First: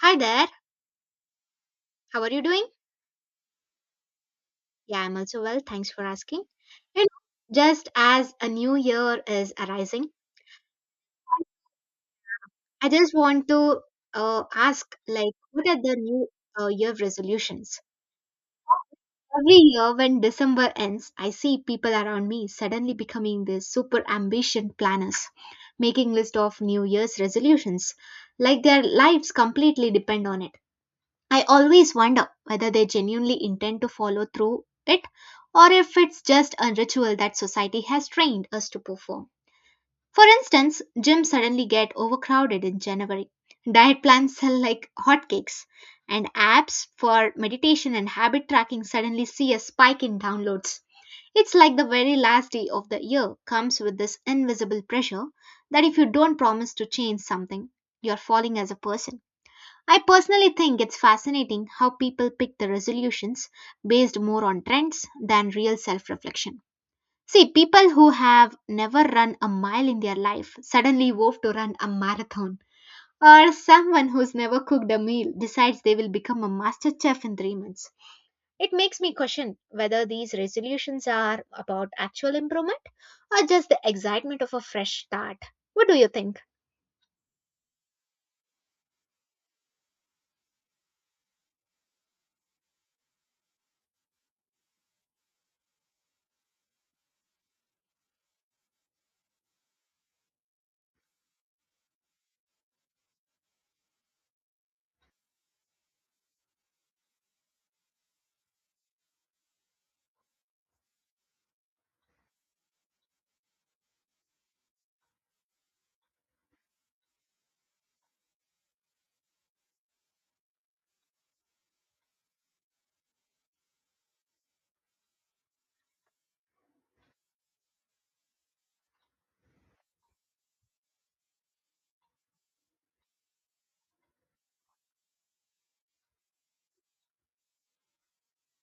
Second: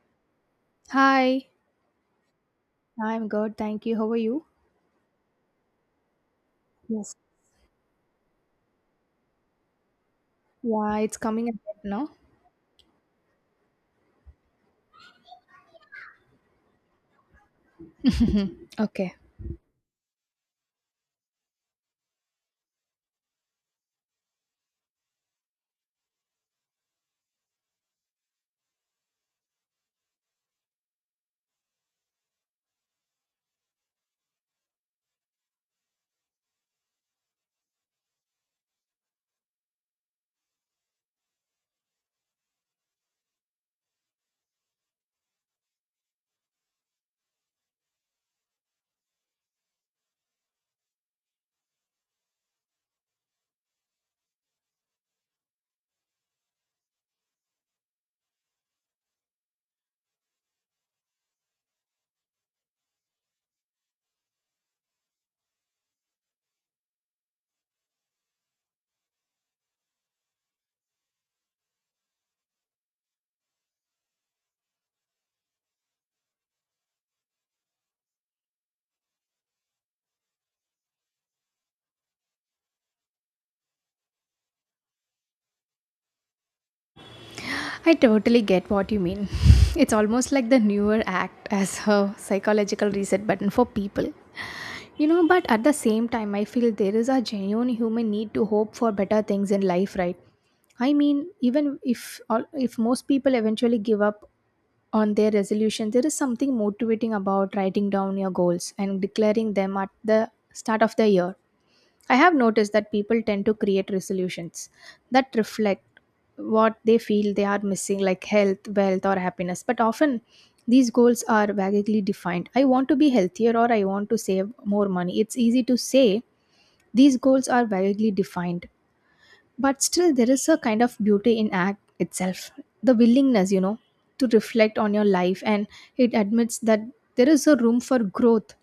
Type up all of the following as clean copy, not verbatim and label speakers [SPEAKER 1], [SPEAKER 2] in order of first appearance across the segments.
[SPEAKER 1] Hi there,
[SPEAKER 2] Hi,
[SPEAKER 1] how are you doing?
[SPEAKER 2] I'm good. Thank you. How are you?
[SPEAKER 1] Yeah, I'm also well, thanks for asking. You know,
[SPEAKER 2] Yes.
[SPEAKER 1] just as a new year is arising,
[SPEAKER 2] Yeah, it's coming a bit now.
[SPEAKER 1] I just want to ask, like, what are the new year resolutions?
[SPEAKER 2] Okay.
[SPEAKER 1] Every year when December ends, I see people around me suddenly becoming these super ambition planners, making list of New Year's resolutions, like their lives completely depend on it. I always wonder whether they genuinely intend to follow through it or if it's just a ritual that society has trained us to perform. For instance, gyms suddenly get overcrowded in January. Diet plans sell like hotcakes, and apps for meditation and habit tracking suddenly see a spike in downloads. It's like the very last day of the year comes with this invisible pressure that if you don't promise to change something, you're falling as a person. I personally think it's fascinating how people pick the resolutions based more on trends than real self reflection. See, people who have never run a mile in their life suddenly vow to run a marathon. Or someone who's never cooked a meal decides they will become a master chef in 3 months. It makes me question whether these resolutions are about actual improvement or just the excitement of a fresh start. What do you think?
[SPEAKER 2] I totally get what you mean. It's almost like the newer act as a psychological reset button for people. But at the same time, I feel there is a genuine human need to hope for better things in life, right? I mean, even if all, if most people eventually give up on their resolution, there is something motivating about writing down your goals and declaring them at the start of the year. I have noticed that people tend to create resolutions that reflect what they feel they are missing, like health, wealth, or happiness. But often these goals are vaguely defined. I want to be healthier or I want to save more money. It's easy to say these goals are vaguely defined, but still there is a kind of beauty in act itself, the willingness, to reflect on your life, and it admits that there is a room for growth,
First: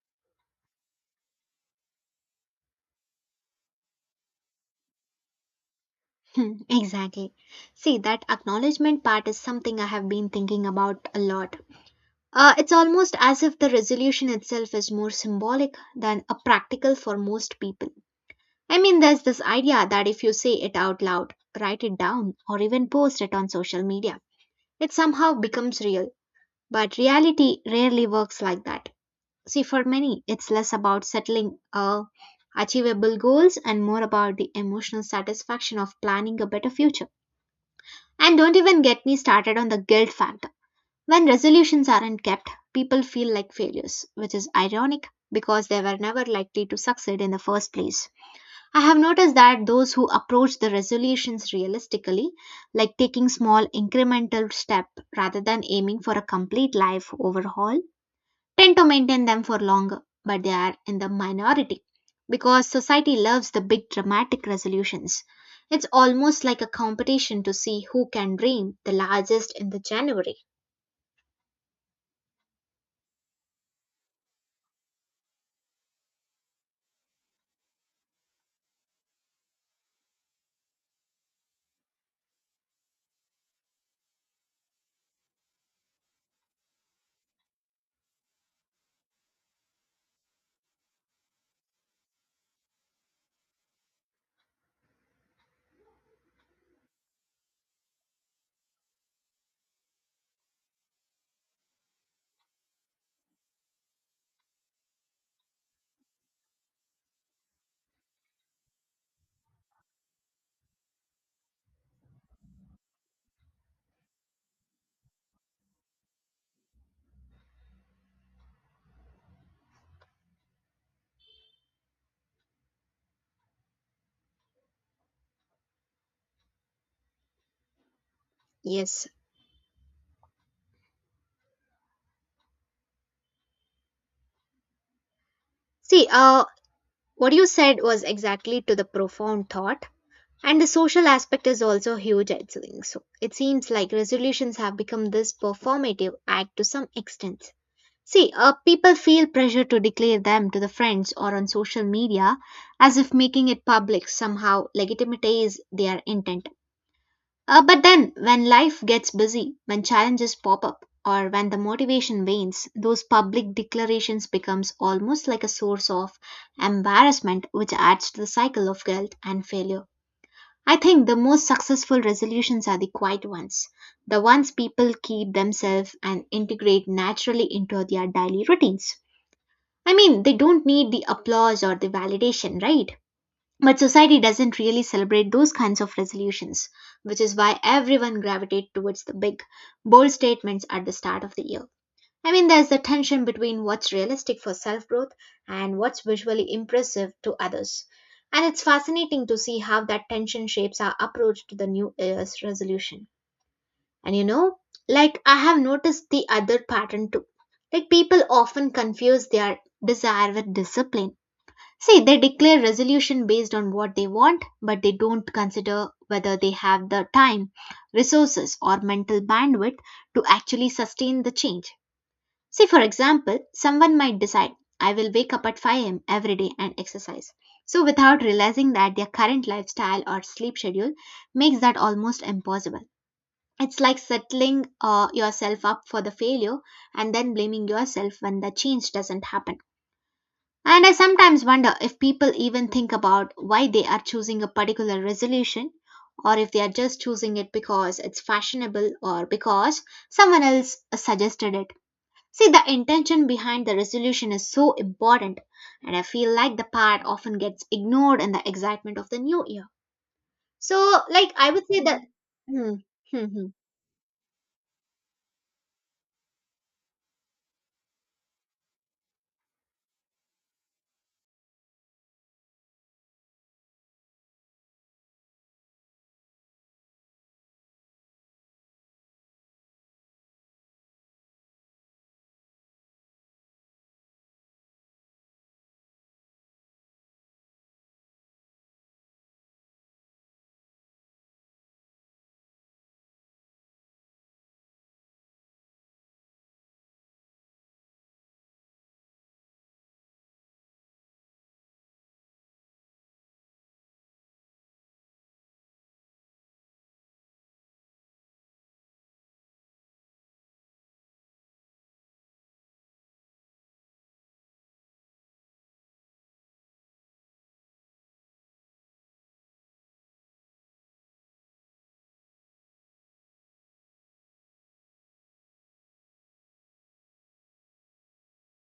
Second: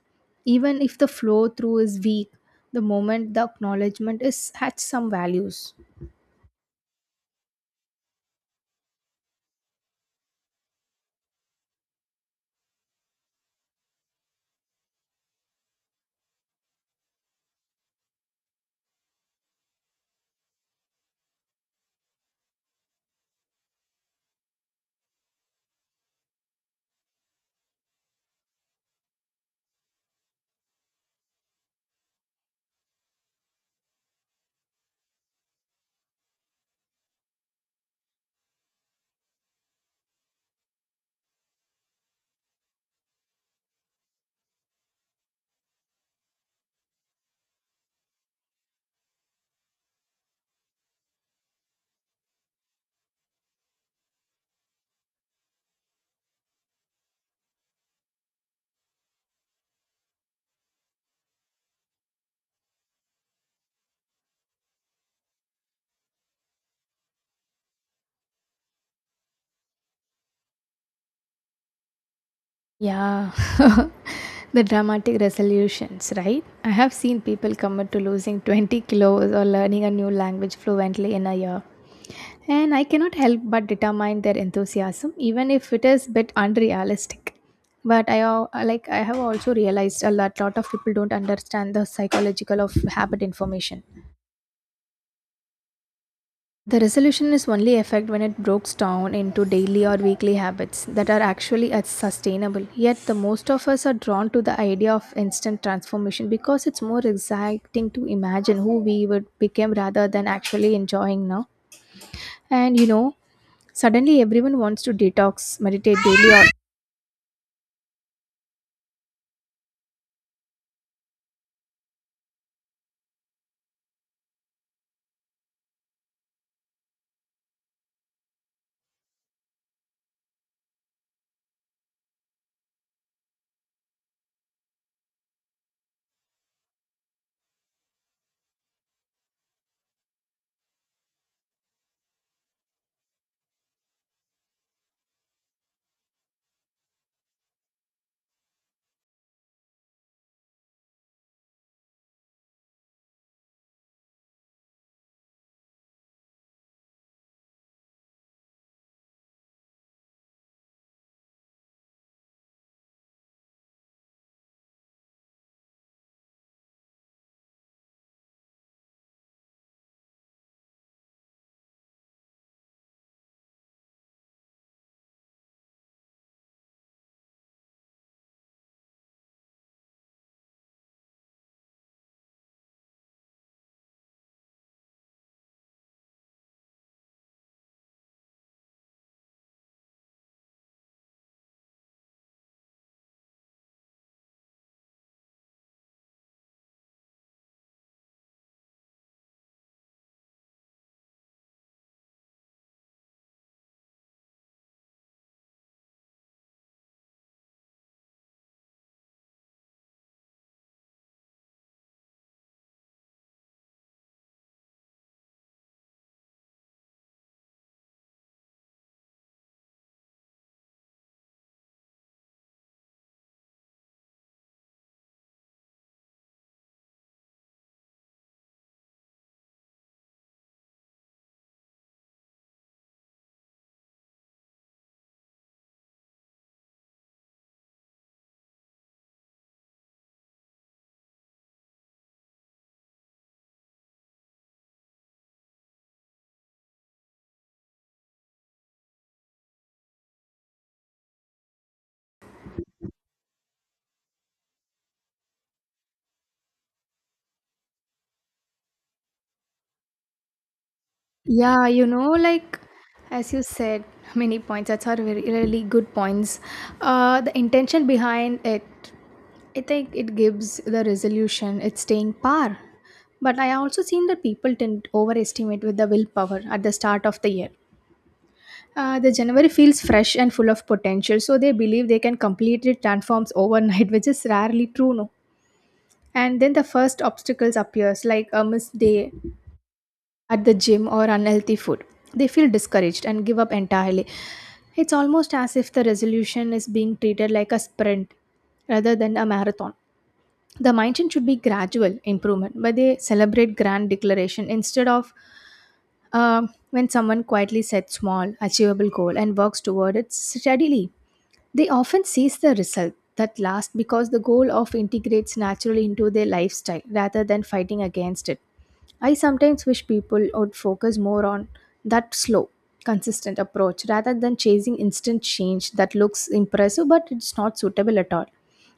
[SPEAKER 2] even if the flow through is weak. The moment the acknowledgement is has some values.
[SPEAKER 1] Hmm, exactly. See, that acknowledgement part is something I have been thinking about a lot. It's almost as if the resolution itself is more symbolic than a practical for most people. I mean, there's this idea that if you say it out loud, write it down, or even post it on social media, it somehow becomes real. But reality rarely works like that. See, for many, it's less about settling achievable goals and more about the emotional satisfaction of planning a better future. And don't even get me started on the guilt factor. When resolutions aren't kept, people feel like failures, which is ironic because they were never likely to succeed in the first place. I have noticed that those who approach the resolutions realistically, like taking small incremental step rather than aiming for a complete life overhaul, tend to maintain them for longer, but they are in the minority because society loves the big dramatic resolutions. It's almost like a competition to see who can dream the largest in the January.
[SPEAKER 2] Yeah, the dramatic resolutions, right? I have seen people commit to losing 20 kilos or learning a new language fluently in a year. And I cannot help but determine their enthusiasm, even if it is a bit unrealistic. But like I have also realized a lot of people don't understand the psychological of habit information. The resolution is only effect when it breaks down into daily or weekly habits that are actually as sustainable. Yet the most of us are drawn to the idea of instant transformation because it's more exciting to imagine who we would become rather than actually enjoying now. And suddenly everyone wants to detox, meditate daily or
[SPEAKER 1] Yes. See, what you said was exactly to the profound thought. And the social aspect is also huge, I think. So it seems like resolutions have become this performative act to some extent. See, people feel pressure to declare them to the friends or on social media as if making it public somehow legitimizes their intent. But then, when life gets busy, when challenges pop up, or when the motivation wanes, those public declarations becomes almost like a source of embarrassment which adds to the cycle of guilt and failure. I think the most successful resolutions are the quiet ones, the ones people keep themselves and integrate naturally into their daily routines. I mean, they don't need the applause or the validation, right? But society doesn't really celebrate those kinds of resolutions, which is why everyone gravitates towards the big, bold statements at the start of the year. I mean, there's the tension between what's realistic for self growth and what's visually impressive to others. And it's fascinating to see how that tension shapes our approach to the new year's resolution. And you know, like I have noticed the other pattern too. Like people often confuse their desire with discipline. See, they declare resolution based on what they want, but they don't consider whether they have the time, resources, or mental bandwidth to actually sustain the change. See, for example, someone might decide, I will wake up at 5 a.m. every day and exercise. So, without realizing that their current lifestyle or sleep schedule makes that almost impossible. It's like settling yourself up for the failure and then blaming yourself when the change doesn't happen. And I sometimes wonder if people even think about why they are choosing a particular resolution or if they are just choosing it because it's fashionable or because someone else suggested it. See, the intention behind the resolution is so important, and I feel like the part often gets ignored in the excitement of the new year. So, like, I would
[SPEAKER 2] yeah,
[SPEAKER 1] say that.
[SPEAKER 2] like,
[SPEAKER 1] Hmm, hmm,
[SPEAKER 2] as you
[SPEAKER 1] hmm,
[SPEAKER 2] said, many points. That's are very really good points. The intention behind it, I think, it gives the resolution its staying power. But I also seen that people tend to overestimate with the willpower at the start of the year. The January feels fresh and full of potential, so they believe they can completely transform overnight, which is rarely true, no. And then the first obstacles appears, like a missed day at the gym or unhealthy food. They feel discouraged and give up entirely. It's almost as if the resolution is being treated like a sprint rather than a marathon. The mindset should be gradual improvement, but they celebrate grand declaration instead of uh, when someone quietly sets small achievable goal and works toward it steadily. They often sees the result that last because the goal of integrates naturally into their lifestyle rather than fighting against it. I sometimes wish people would focus more on that slow, consistent approach rather than chasing instant change that looks impressive but it's not suitable at all.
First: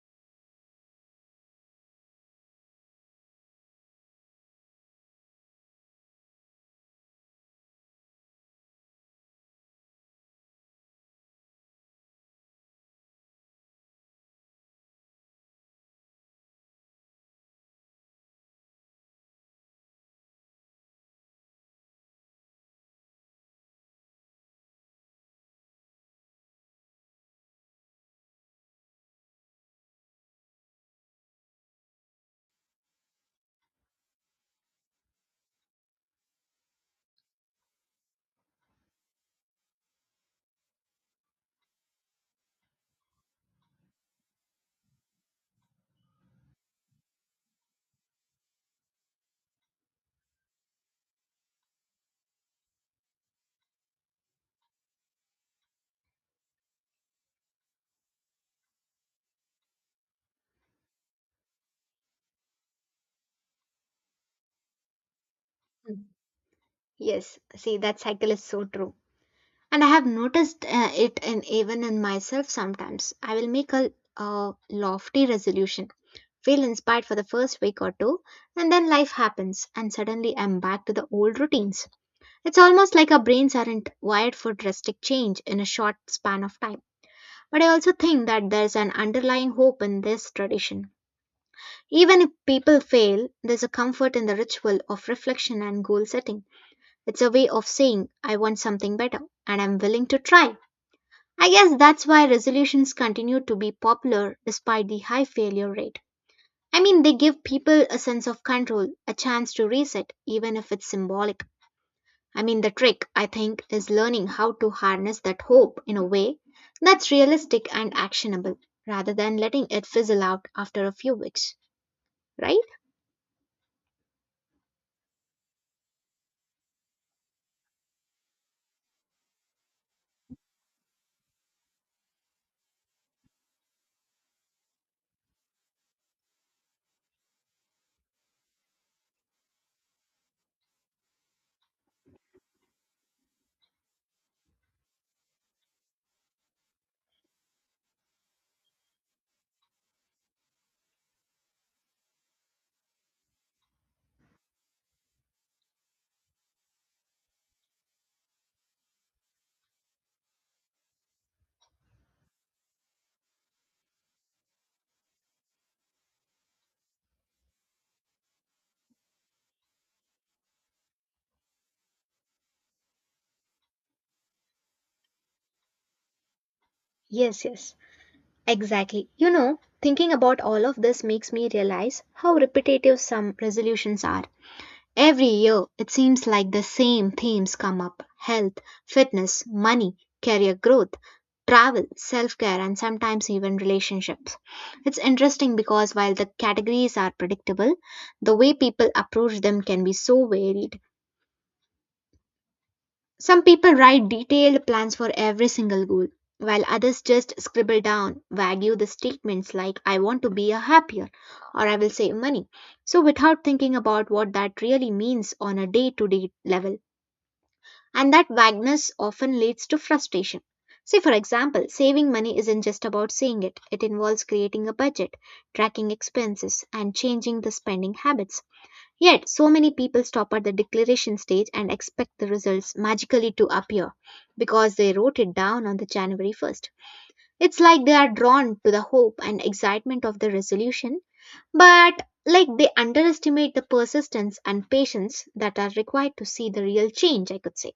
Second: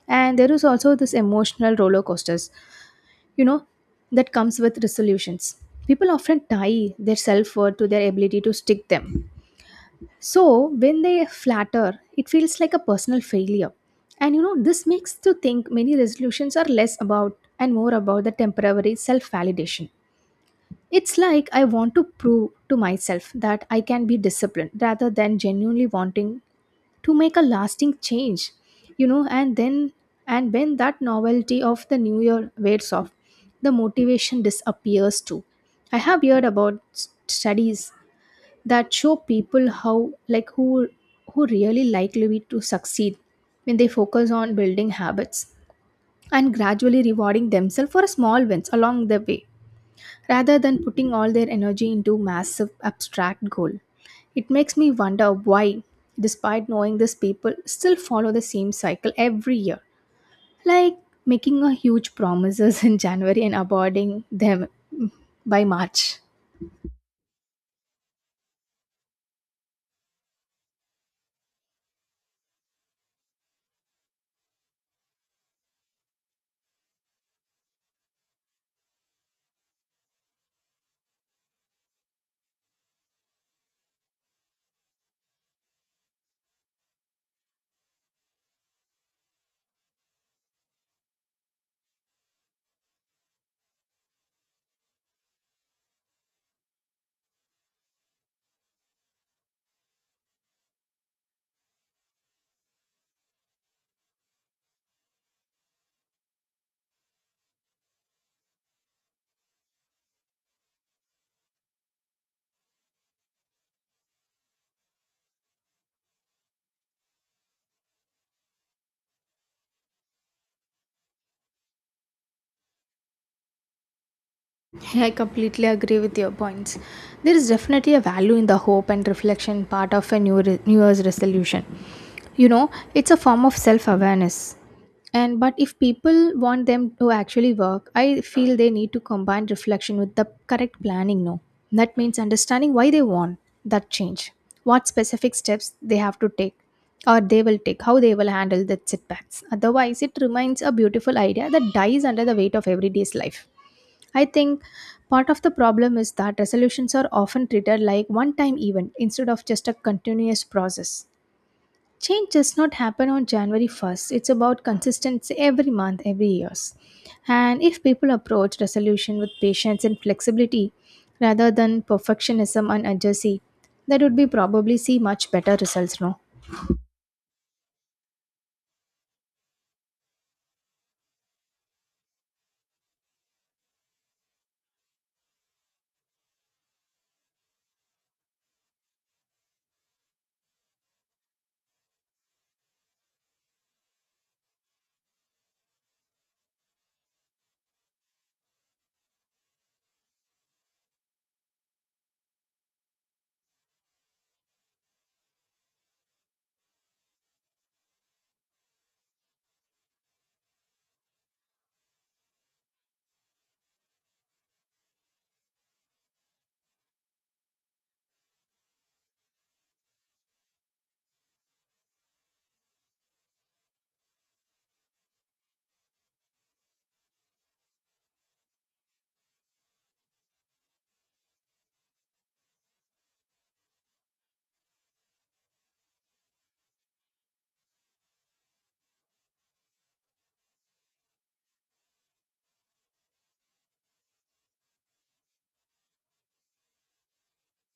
[SPEAKER 2] And there is also this emotional roller coasters, you know that comes with resolutions. People often tie their self-worth to their ability to stick them. So when they flatter, it feels like a personal failure. And, this makes to think many resolutions are less about and more about the temporary self-validation. It's like I want to prove to myself that I can be disciplined rather than genuinely wanting to make a lasting change. And then, and when that novelty of the new year wears off, the motivation disappears too. I have heard about studies that show people how, like, who really likely to succeed when they focus on building habits and gradually rewarding themselves for small wins along the way rather than putting all their energy into massive abstract goal. It makes me wonder why, despite knowing this, people still follow the same cycle every year, like making a huge promises in January and avoiding them by
[SPEAKER 1] hmm.
[SPEAKER 2] March.
[SPEAKER 1] Yes, see, that cycle is so true. And I have noticed it in even in myself. Sometimes I will make a lofty resolution, feel inspired for the first week or two, and then life happens and suddenly I'm back to the old routines. It's almost like our brains aren't wired for drastic change in a short span of time. But I also think that there's an underlying hope in this tradition. Even if people fail, there's a comfort in the ritual of reflection and goal setting. It's a way of saying I want something better and I'm willing to try. I guess that's why resolutions continue to be popular despite the high failure rate. I mean, they give people a sense of control, a chance to reset, even if it's symbolic. I mean, the trick, I think, is learning how to harness that hope in a way that's realistic and actionable, rather than letting it fizzle out after a few weeks, right?
[SPEAKER 2] I completely agree with your points. There is definitely a value in the hope and reflection part of a New Year's resolution. It's a form of self awareness. And but if people want them to actually work, I feel they need to combine reflection with the correct planning. No, that means understanding why they want that change, what specific steps they have to take, or they will take, how they will handle the setbacks. Otherwise, it remains a beautiful idea that dies under the weight of everyday's life. I think part of the problem is that resolutions are often treated like one time event instead of just a continuous process. Change does not happen on January 1st, it's about consistency every month, every years. And if people approach resolution with patience and flexibility rather than perfectionism and urgency, that would be probably see much better results, no?
[SPEAKER 1] Yes, yes, exactly. You know, thinking about all of this makes me realize how repetitive some resolutions are. Every year, it seems like the same themes come up: health, fitness, money, career growth, travel, self care, and sometimes even relationships. It's interesting because while the categories are predictable, the way people approach them can be so varied. Some people write detailed plans for every single goal, while others just scribble down, vague the statements like, I want to be a happier or I will save money. So, without thinking about what that really means on a day to day level. And that vagueness often leads to frustration. Say, for example, saving money isn't just about saying it, it involves creating a budget, tracking expenses, and changing the spending habits. Yet, so many people stop at the declaration stage and expect the results magically to appear because they wrote it down on the January 1st. It's like they are drawn to the hope and excitement of the resolution, but like they underestimate the persistence and patience that are required to see the real change, I could say.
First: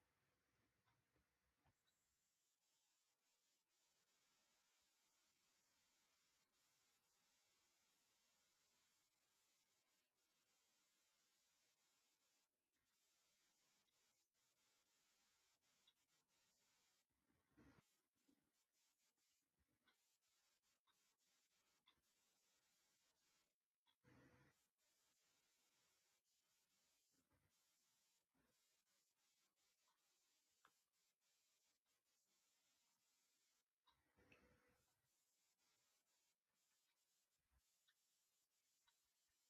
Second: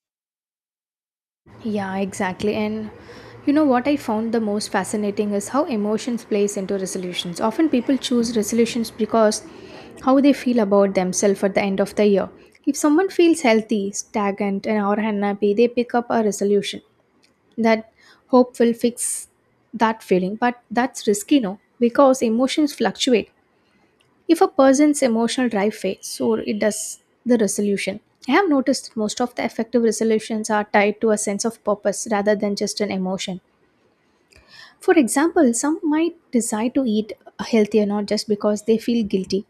[SPEAKER 2] Yeah, exactly. And you know what I found the most fascinating is how emotions plays into resolutions. Often people choose resolutions because how they feel about themselves at the end of the year. If someone feels healthy, stagnant, and or unhappy, they pick up a resolution that hope will fix that feeling. But that's risky, no? Because emotions fluctuate. If a person's emotional drive fades, so it does the resolution. I have noticed that most of the effective resolutions are tied to a sense of purpose rather than just an emotion. For example, some might decide to eat healthier not just because they feel guilty,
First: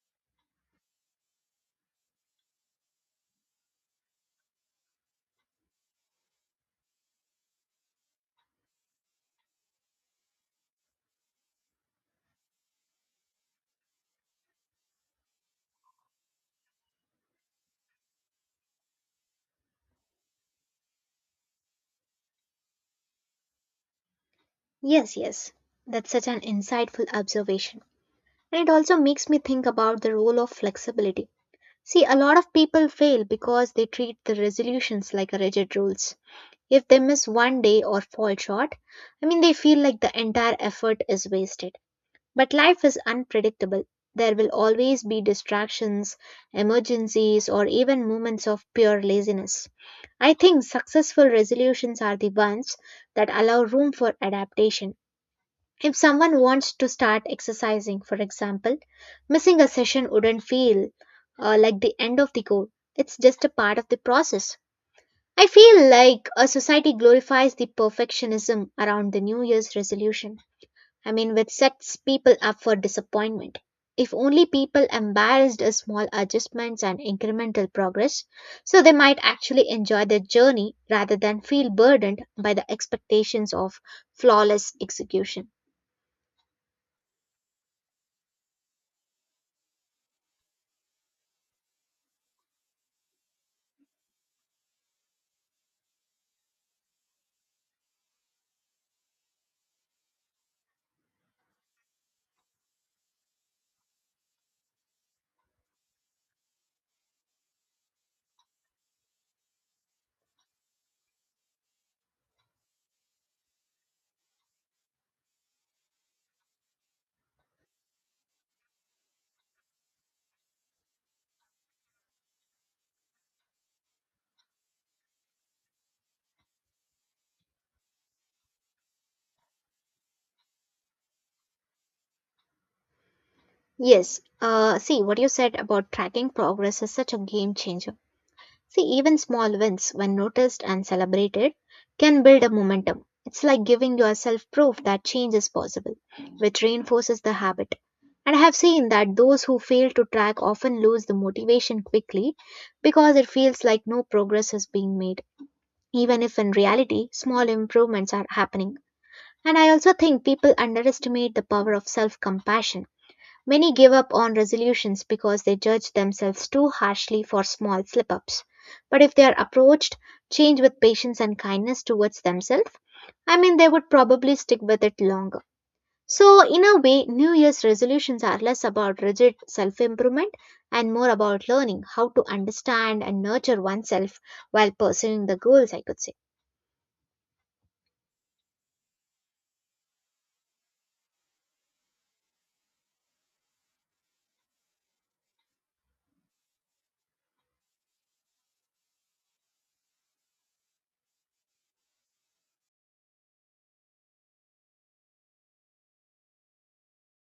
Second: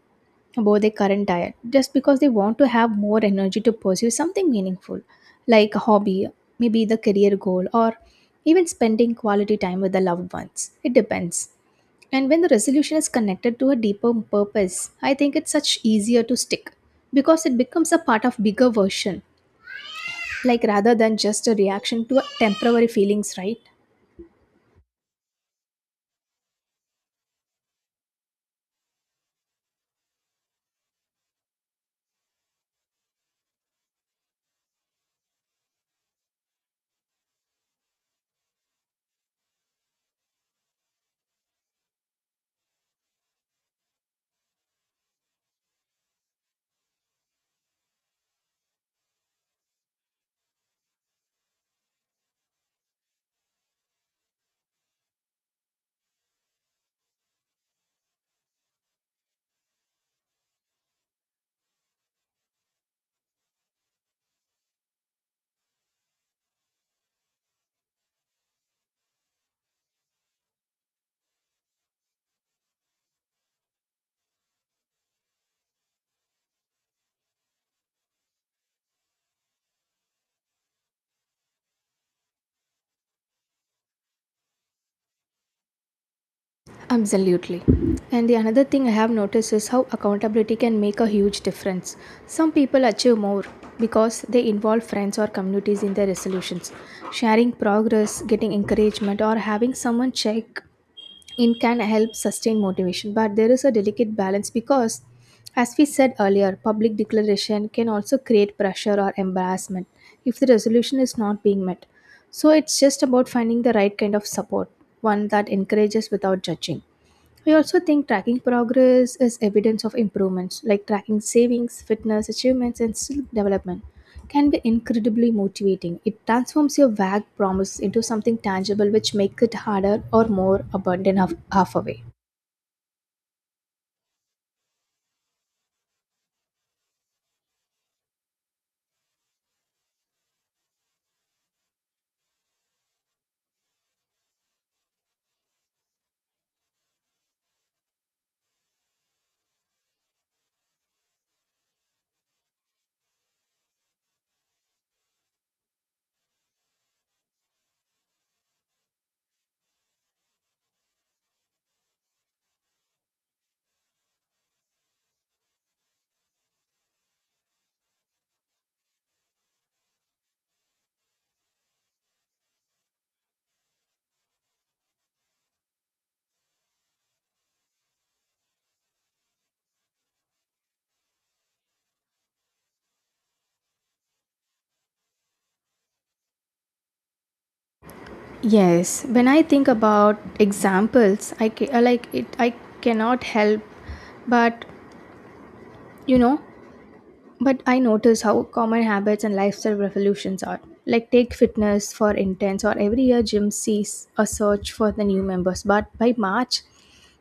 [SPEAKER 2] about their current diet just because they want to have more energy to pursue something meaningful, like a hobby, maybe the career goal, or even spending quality time with the loved ones, it depends. And when the resolution is connected to a deeper purpose, I think it's such easier to stick because it becomes a part of bigger version, like rather than just a reaction to temporary feelings, right?
[SPEAKER 1] Yes, yes, that's such an insightful observation. And it also makes me think about the role of flexibility. See, a lot of people fail because they treat the resolutions like a rigid rules. If they miss one day or fall short, I mean, they feel like the entire effort is wasted. But life is unpredictable. There will always be distractions, emergencies, or even moments of pure laziness. I think successful resolutions are the ones that allow room for adaptation. If someone wants to start exercising, for example, missing a session wouldn't feel like the end of the goal. It's just a part of the process. I feel like a society glorifies the perfectionism around the New Year's resolution. I mean, which sets people up for disappointment. If only people embraced a small adjustments and incremental progress, so they might actually enjoy their journey rather than feel burdened by the expectations of flawless execution.
[SPEAKER 2] Absolutely. And the another thing I have noticed is how accountability can make a huge difference. Some people achieve more because they involve friends or communities in their resolutions. Sharing progress, getting encouragement, or having someone check in can help sustain motivation. But there is a delicate balance because, as we said earlier, public declaration can also create pressure or embarrassment if the resolution is not being met. So it's just about finding the right kind of support, one that encourages without judging. We also think tracking progress is evidence of improvements, like tracking savings, fitness, achievements, and skill development can be incredibly motivating. It transforms your vague promise into something tangible which makes it harder or more abundant half half away.
[SPEAKER 1] Yes. See, what you said about tracking progress is such a game changer. See, even small wins, when noticed and celebrated, can build a momentum. It's like giving yourself proof that change is possible, which reinforces the habit. And I have seen that those who fail to track often lose the motivation quickly because it feels like no progress is being made, even if in reality, small improvements are happening. And I also think people underestimate the power of self compassion. Many give up on resolutions because they judge themselves too harshly for small slip ups. But if they are approached change with patience and kindness towards themselves, I mean, they would probably stick with it longer. So, in a way, New Year's resolutions are less about rigid self improvement and more about learning how to understand and nurture oneself while pursuing the goals, I could say.
[SPEAKER 2] Yes, when I think about examples, like it. I cannot help, but you know, but I notice how common habits and lifestyle revolutions are. Like take fitness for intense, or every year gym sees a search for the new members, but by March,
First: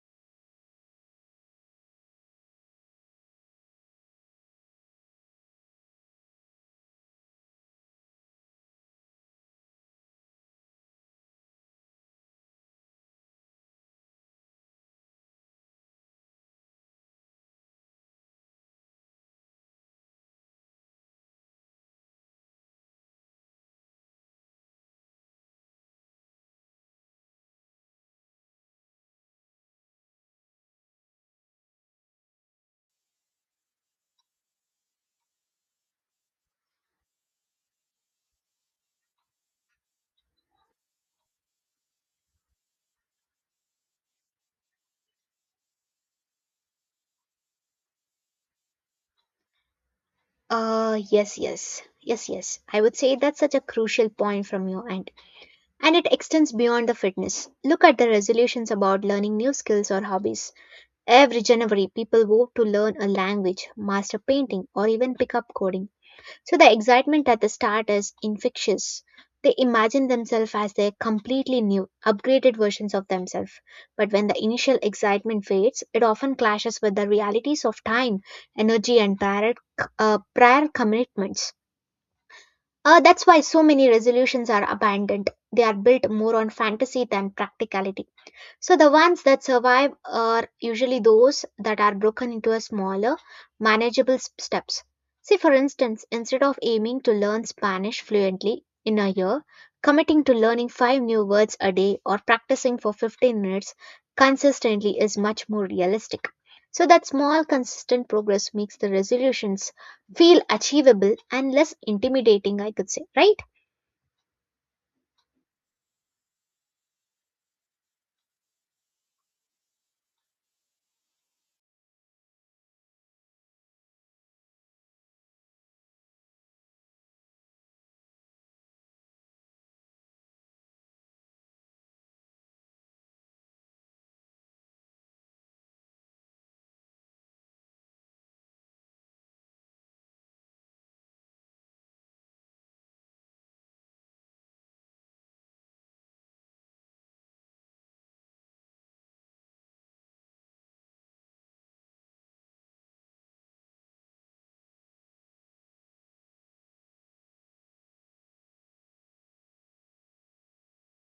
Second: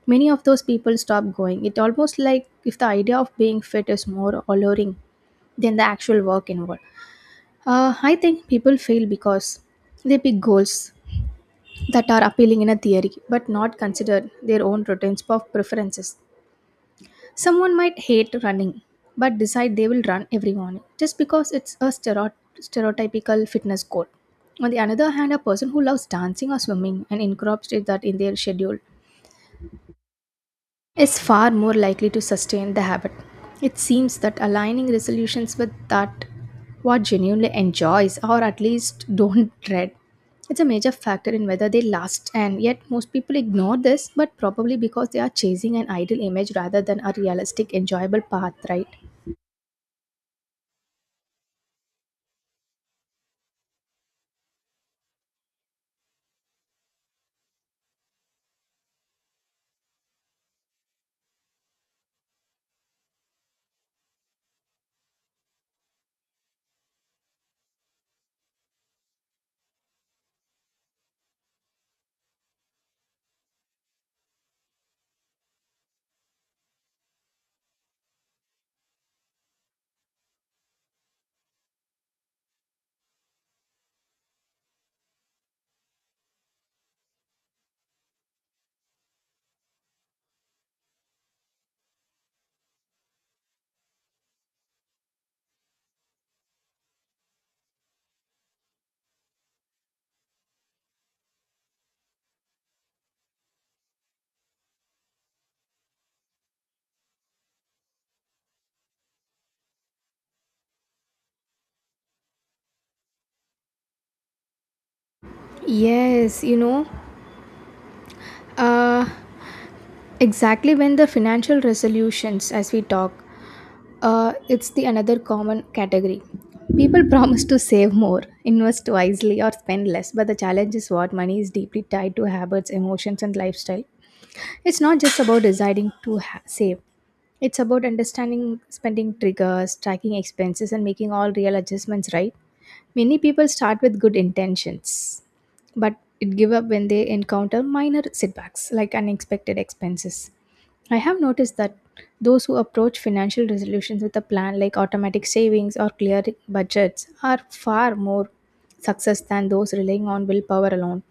[SPEAKER 2] many of those people stop going. It almost like if the idea of being fit is more alluring than the actual work involved. I think people fail because they pick goals that are appealing in a theory but not consider their own routines of preferences. Someone might hate running but decide they will run every morning just because it's a stereotypical fitness goal. On the other hand, a person who loves dancing or swimming and incorporates that in their schedule is far more likely to sustain the habit. It seems that aligning resolutions with that what genuinely enjoys or at least don't dread, it's a major factor in whether they last. And yet most people ignore this, but probably because they are chasing an ideal image rather than a realistic enjoyable path, right?
[SPEAKER 1] Yes, yes, yes, yes. I would say that's such a crucial point from your end. And it extends beyond the fitness. Look at the resolutions about learning new skills or hobbies. Every January, people vote to learn a language, master painting, or even pick up coding. So the excitement at the start is infectious. They imagine themselves as their completely new, upgraded versions of themselves. But when the initial excitement fades, it often clashes with the realities of time, energy, and prior commitments. That's why so many resolutions are abandoned. They are built more on fantasy than practicality. So the ones that survive are usually those that are broken into a smaller, manageable steps. See, for instance, instead of aiming to learn Spanish fluently in a year, committing to learning five new words a day or practicing for 15 minutes consistently is much more realistic. So that small, consistent progress makes the resolutions feel achievable and less intimidating, I could say, right?
[SPEAKER 2] Yes, uh exactly. When the financial resolutions as we talk, it's the another common category. People promise to save more, invest wisely, or spend less, but the challenge is what money is deeply tied to habits, emotions, and lifestyle. It's not just about deciding to save, it's about understanding spending triggers, tracking expenses, and making all real adjustments right. Many people start with good intentions but it give up when they encounter minor setbacks like unexpected expenses. I have noticed that those who approach financial resolutions with a plan, like automatic savings or clear budgets, are far more success than those relying on willpower alone.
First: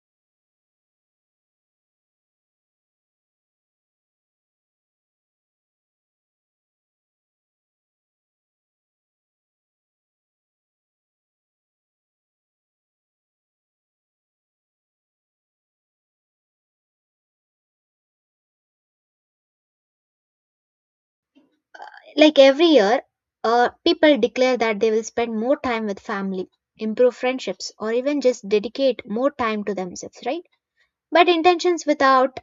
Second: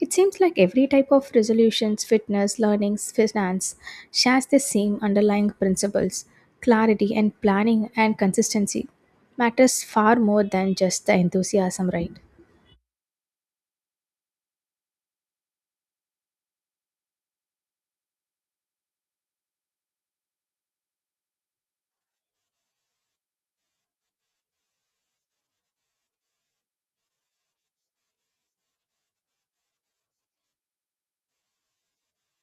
[SPEAKER 2] It seems like every type of resolutions, fitness, learnings, finance shares the same underlying principles. Clarity and planning and consistency matters far more than just the enthusiasm, right?
[SPEAKER 1] Like every year, people declare that they will spend more time with family, improve friendships, or even just dedicate more time to themselves, right? But intentions without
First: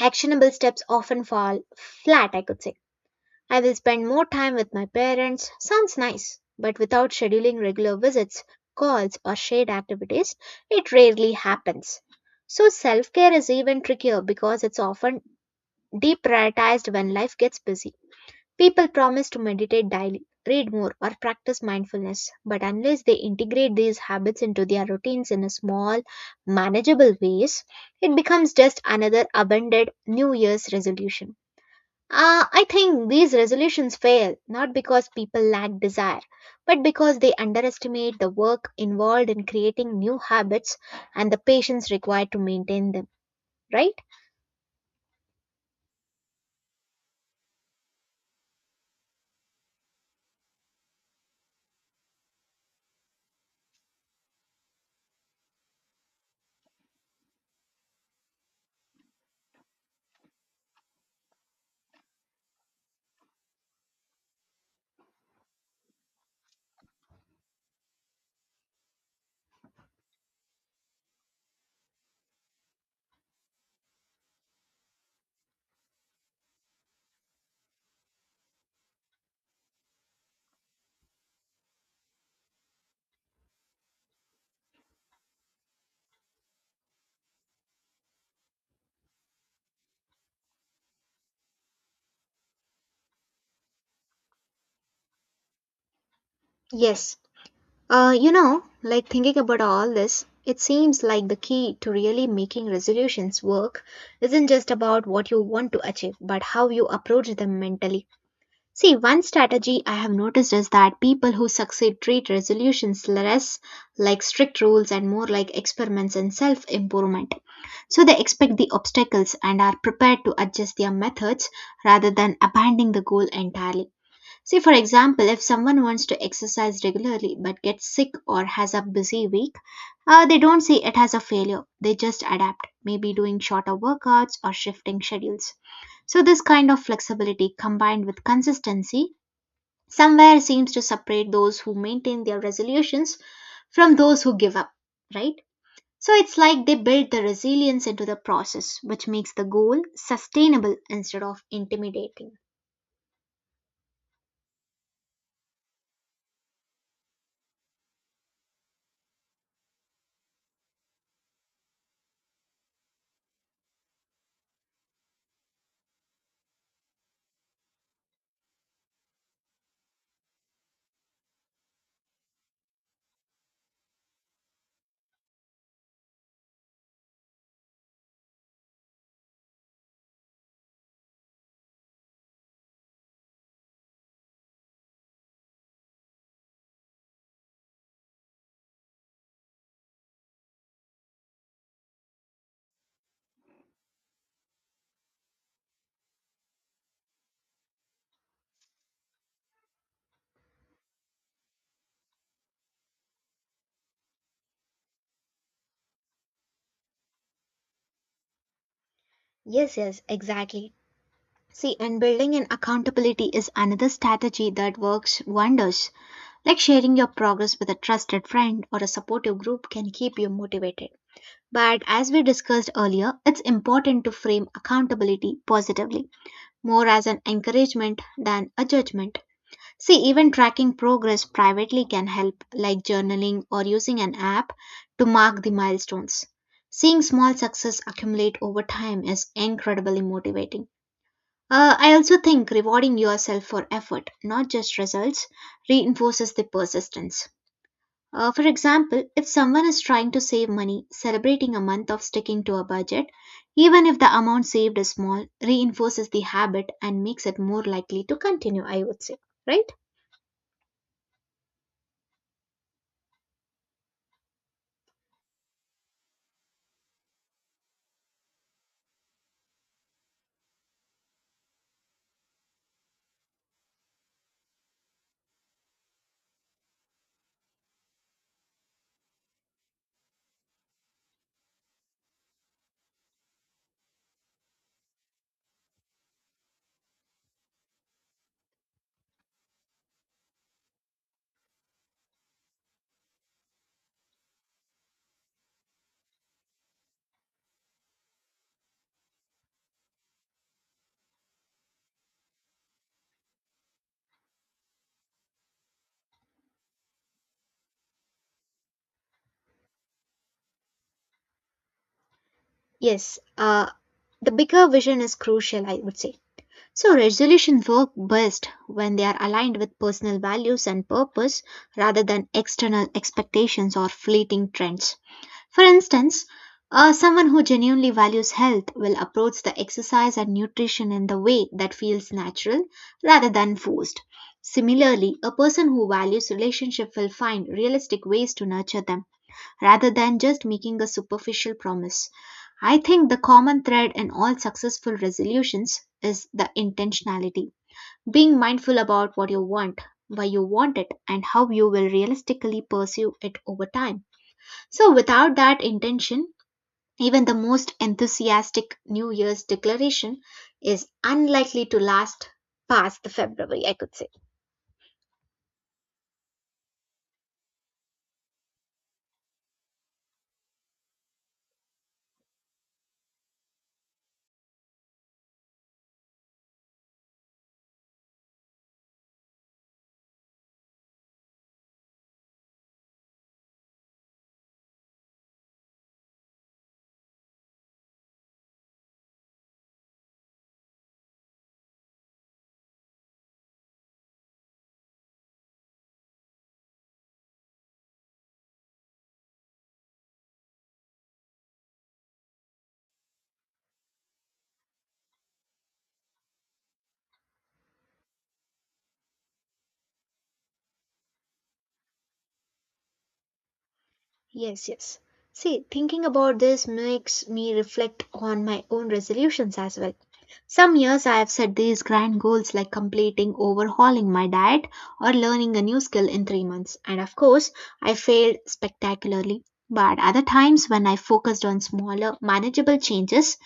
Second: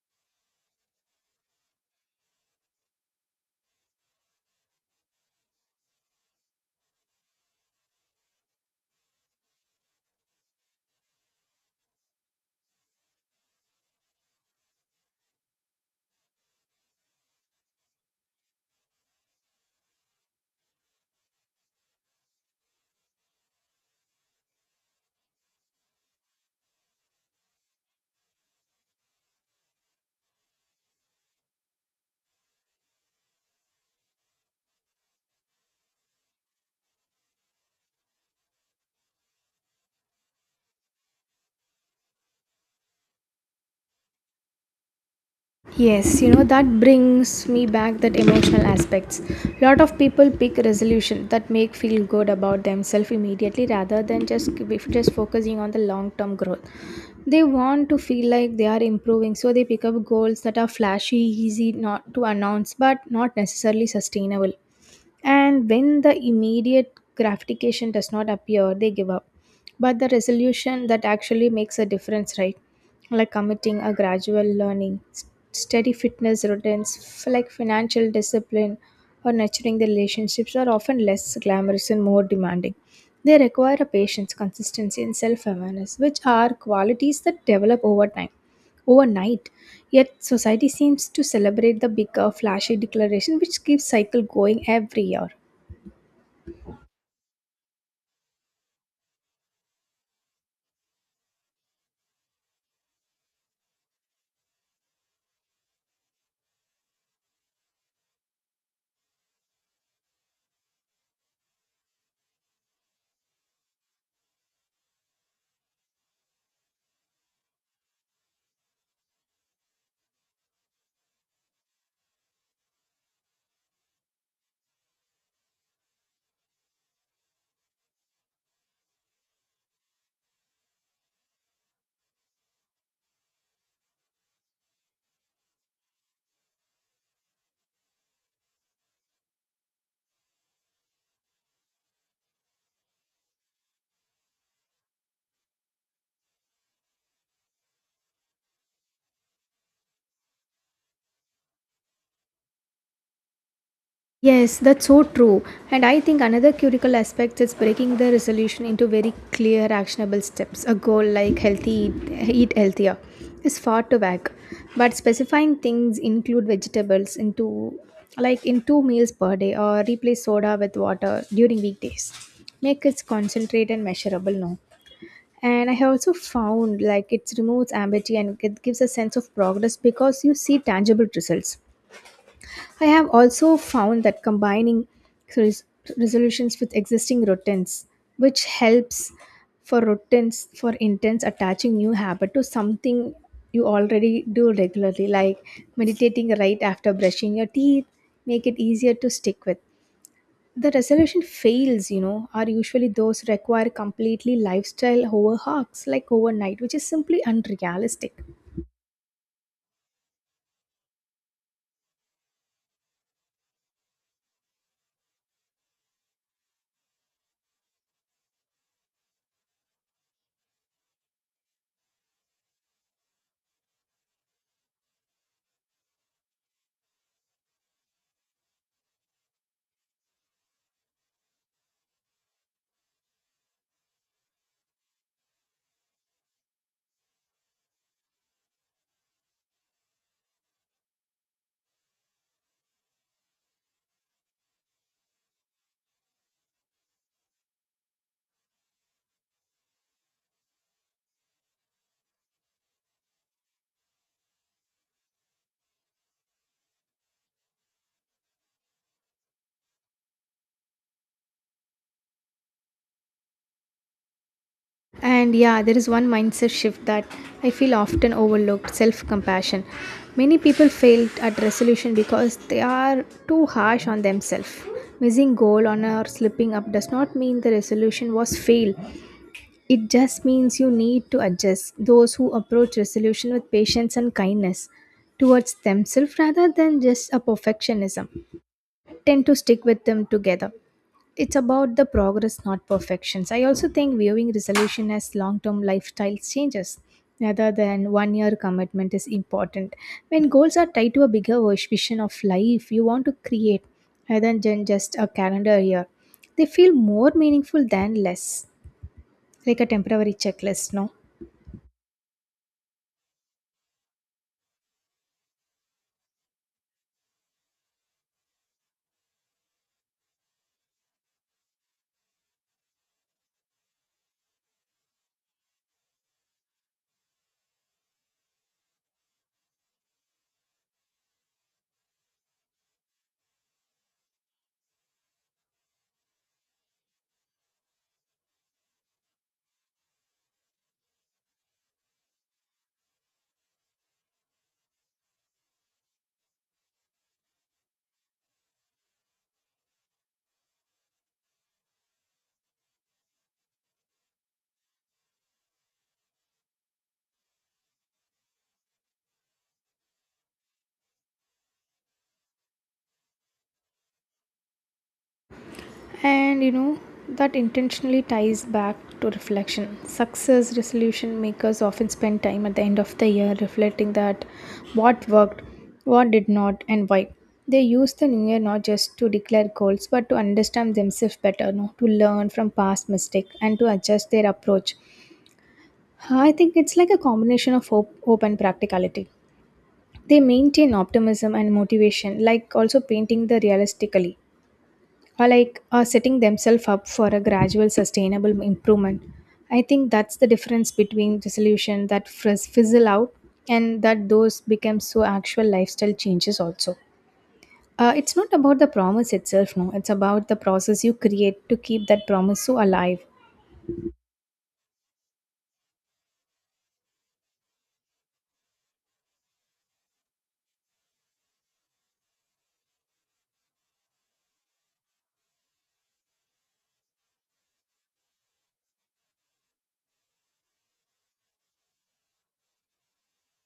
[SPEAKER 1] actionable steps often fall flat, I could say. I will spend more time with my parents. Sounds nice, but without scheduling regular visits, calls, or shared activities, it rarely happens. So, self care is even trickier because it's often deprioritized when life gets busy. People promise to meditate daily, read more, or practice mindfulness, but unless they integrate these habits into their routines in a small, manageable ways, it becomes just another abandoned New Year's resolution. I think these resolutions fail not because people lack desire, but because they underestimate the work involved in creating new habits and the patience required to maintain them, right?
[SPEAKER 2] Yes, that brings me back that emotional aspects. Lot of people pick resolution that make feel good about themselves immediately rather than just focusing on the long-term growth. They want to feel like they are improving, so they pick up goals that are flashy, easy not to announce, but not necessarily sustainable. And when the immediate gratification does not appear, they give up. But the resolution that actually makes a difference, right, like committing a gradual steady fitness routines, like financial discipline or nurturing the relationships, are often less glamorous and more demanding. They require a patience, consistency and self-awareness, which are qualities that develop over time overnight. Yet society seems to celebrate the bigger, flashy declaration which keeps cycle going every year.
[SPEAKER 1] Yes. Like thinking about all this, it seems like the key to really making resolutions work isn't just about what you want to achieve, but how you approach them mentally. See, one strategy I have noticed is that people who succeed treat resolutions less like strict rules and more like experiments in self improvement. So they expect the obstacles and are prepared to adjust their methods rather than abandoning the goal entirely. See, for example, if someone wants to exercise regularly but gets sick or has a busy week, they don't see it as a failure. They just adapt, maybe doing shorter workouts or shifting schedules. So, this kind of flexibility combined with consistency somewhere seems to separate those who maintain their resolutions from those who give up, right? So, it's like they build the resilience into the process, which makes the goal sustainable instead of intimidating.
[SPEAKER 2] Yes, that's so true. And I think another critical aspect is breaking the resolution into very clear, actionable steps. A goal like healthy, eat healthier is far too vague. But specifying things include vegetables into like in two meals per day or replace soda with water during weekdays. Make it concentrate and measurable now. And I have also found, like, it removes ambiguity and it gives a sense of progress because you see tangible results. I have also found that combining res- resolutions with existing routines, which helps, for routines for intents, attaching new habit to something you already do regularly, like meditating right after brushing your teeth, make it easier to stick with. The resolution fails, you know, are usually those require completely lifestyle overhauls like overnight, which is simply unrealistic.
[SPEAKER 1] Yes, yes, exactly. See, and building in accountability is another strategy that works wonders. Like sharing your progress with a trusted friend or a supportive group can keep you motivated. But as we discussed earlier, it's important to frame accountability positively, more as an encouragement than a judgment. See, even tracking progress privately can help, like journaling or using an app to mark the milestones. Seeing small success accumulate over time is incredibly motivating. I also think rewarding yourself for effort, not just results, reinforces the persistence. For example, if someone is trying to save money, celebrating a month of sticking to a budget, even if the amount saved is small, reinforces the habit and makes it more likely to continue, I would say. Right?
[SPEAKER 2] And yeah, there is one mindset shift that I feel often overlooked: self-compassion. Many people fail at resolution because they are too harsh on themselves. Missing goal on or slipping up does not mean the resolution was fail. It just means you need to adjust. Those who approach resolution with patience and kindness towards themselves rather than just a perfectionism tend to stick with them together. It's about the progress, not perfections. I also think viewing resolution as long term lifestyle changes rather than 1 year commitment is important. When goals are tied to a bigger vision of life you want to create rather than just a calendar year, they feel more meaningful than less, like a temporary checklist, no?
[SPEAKER 1] Yes, the bigger vision is crucial, I would say. So, resolutions work best when they are aligned with personal values and purpose rather than external expectations or fleeting trends. For instance, someone who genuinely values health will approach the exercise and nutrition in the way that feels natural rather than forced. Similarly, a person who values relationship will find realistic ways to nurture them rather than just making a superficial promise. I think the common thread in all successful resolutions is the intentionality. Being mindful about what you want, why you want it, and how you will realistically pursue it over time. So, without that intention, even the most enthusiastic New Year's declaration is unlikely to last past the February, I could say.
[SPEAKER 2] And you know, that intentionally ties back to reflection. Success resolution makers often spend time at the end of the year reflecting that what worked, what did not, and why. They use the new year not just to declare goals but to understand themselves better, no? To learn from past mistakes and to adjust their approach. I think it's like a combination of hope and practicality. They maintain optimism and motivation, like also painting the realistically or like are setting themselves up for a gradual sustainable improvement. I think that's the difference between the solution that fizzle out and that those become so actual lifestyle changes also. It's not about the promise itself, no, it's about the process you create to keep that promise so alive.
[SPEAKER 1] Yes, yes. See, thinking about this makes me reflect on my own resolutions as well. Some years I have set these grand goals like completing overhauling my diet or learning a new skill in 3 months. And of course, I failed spectacularly. But other times when I focused on smaller, manageable changes,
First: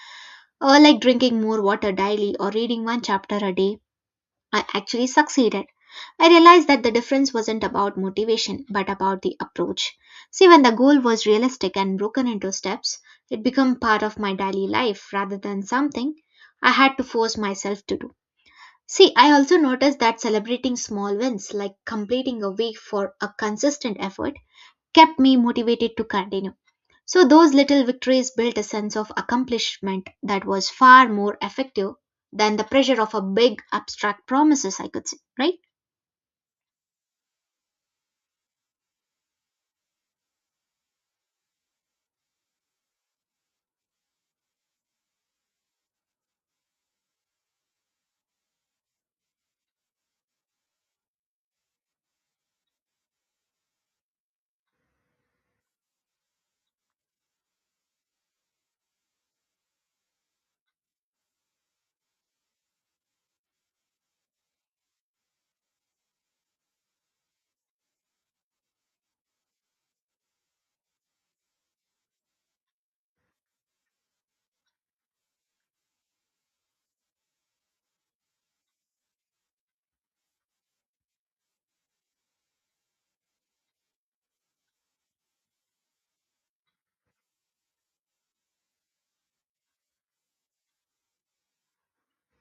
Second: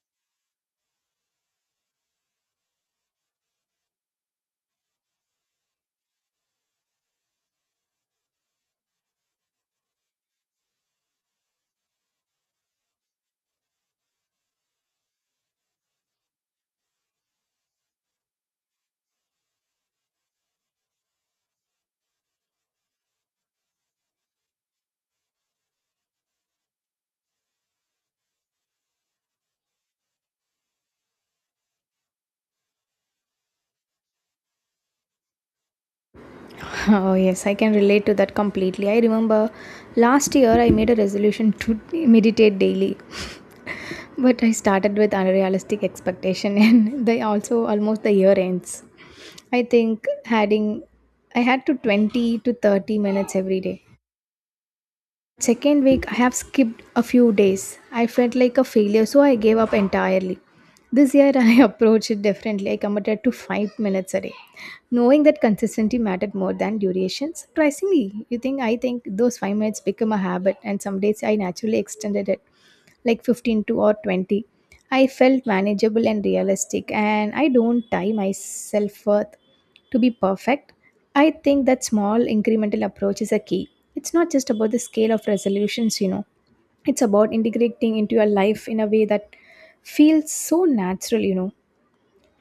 [SPEAKER 1] like drinking more water daily or reading one chapter a day, I actually succeeded. I realized that the difference wasn't about motivation, but about the approach. See, when the goal was realistic and broken into steps, it became part of my daily life rather than something I had to force myself to do. See, I also noticed that celebrating small wins, like completing a week for a consistent effort, kept me motivated to continue. So, those little victories built a sense of accomplishment that was far more effective than the pressure of a big abstract promises, I could say, right?
[SPEAKER 2] Oh yes, I can relate to that completely. I remember last year I made a resolution to meditate daily. But I started with unrealistic expectation and they also almost the year ends. I think adding I had to 20 to 30 minutes every day. Second week I have skipped a few days. I felt like a failure, so I gave up entirely. This year I approached it differently. I committed to 5 minutes a day, knowing that consistency mattered more than duration. Surprisingly, you think, I think those 5 minutes become a habit and some days I naturally extended it like 15 to or 20. I felt manageable and realistic, and I don't tie my self-worth to be perfect. I think that small incremental approach is a key. It's not just about the scale of resolutions, you know, it's about integrating into your life in a way that feels so natural, you know.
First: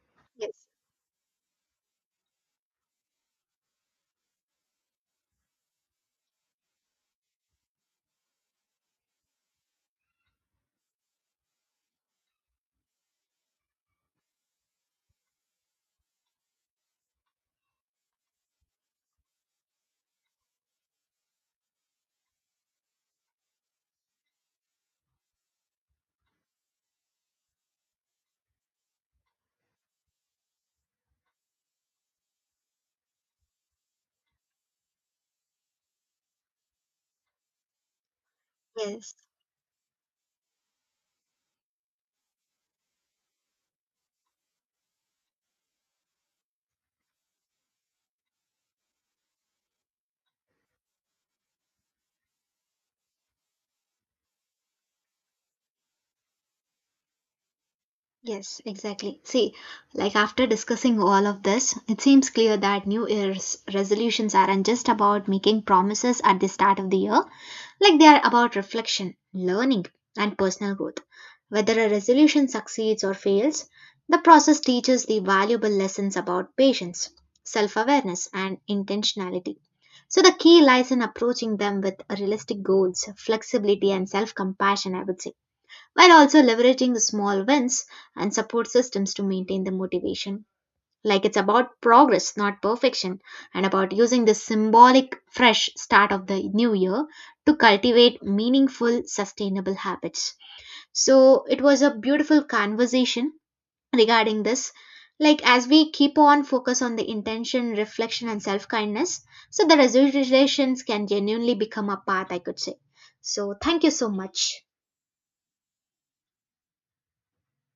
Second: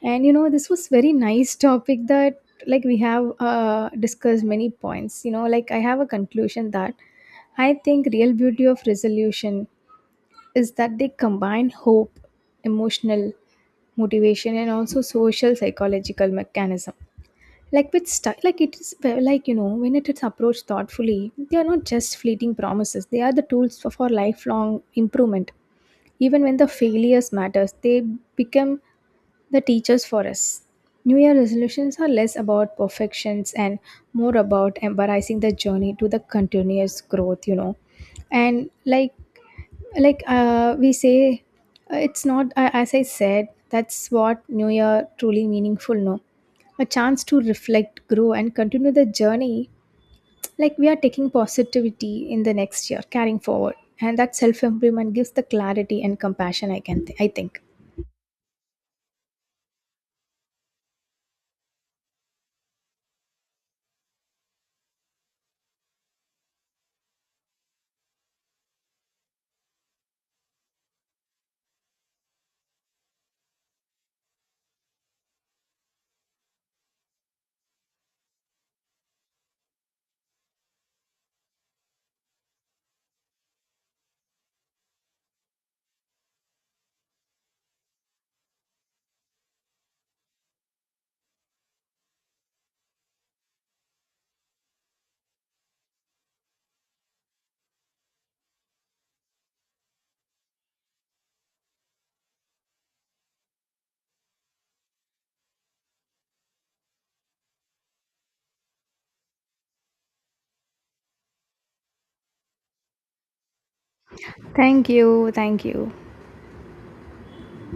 [SPEAKER 2] And you know,
[SPEAKER 1] Yes,
[SPEAKER 2] this was very nice topic that, like, we have discussed many points, you know. Like, I have a conclusion that I think real beauty of resolution is that they combine hope, emotional motivation, and also social psychological mechanism. Like with style, like it is well, like you know, when it is approached thoughtfully, they are not just fleeting promises. They are the tools for lifelong improvement. Even when the failures matters, they become the teachers for us. New Year resolutions are less about perfections and more about embracing the journey to the continuous growth. You know, and like
[SPEAKER 1] yes,
[SPEAKER 2] like we say, it's not, as I said, that's what new year truly meaningful, no? A chance to reflect, grow and continue the journey. Like we are taking positivity in the next year, carrying forward, and that self improvement gives the clarity and compassion, I can, I think.
[SPEAKER 1] yes, exactly. See, like after discussing all of this, it seems clear that New Year's resolutions aren't just about making promises at the start of the year, like they are about reflection, learning, and personal growth. Whether a resolution succeeds or fails, the process teaches the valuable lessons about patience, self awareness, and intentionality. So, the key lies in approaching them with realistic goals, flexibility, and self compassion, I would say, while also leveraging the small wins and support systems to maintain the motivation. Like it's about progress, not perfection, and about using the symbolic fresh start of the new year to cultivate meaningful, sustainable habits. So it was a beautiful conversation regarding this. Like as we keep on focus on the intention, reflection, and self kindness, so the resolutions can genuinely become a path, I could say. So thank you so much.
[SPEAKER 2] Thank you, thank you.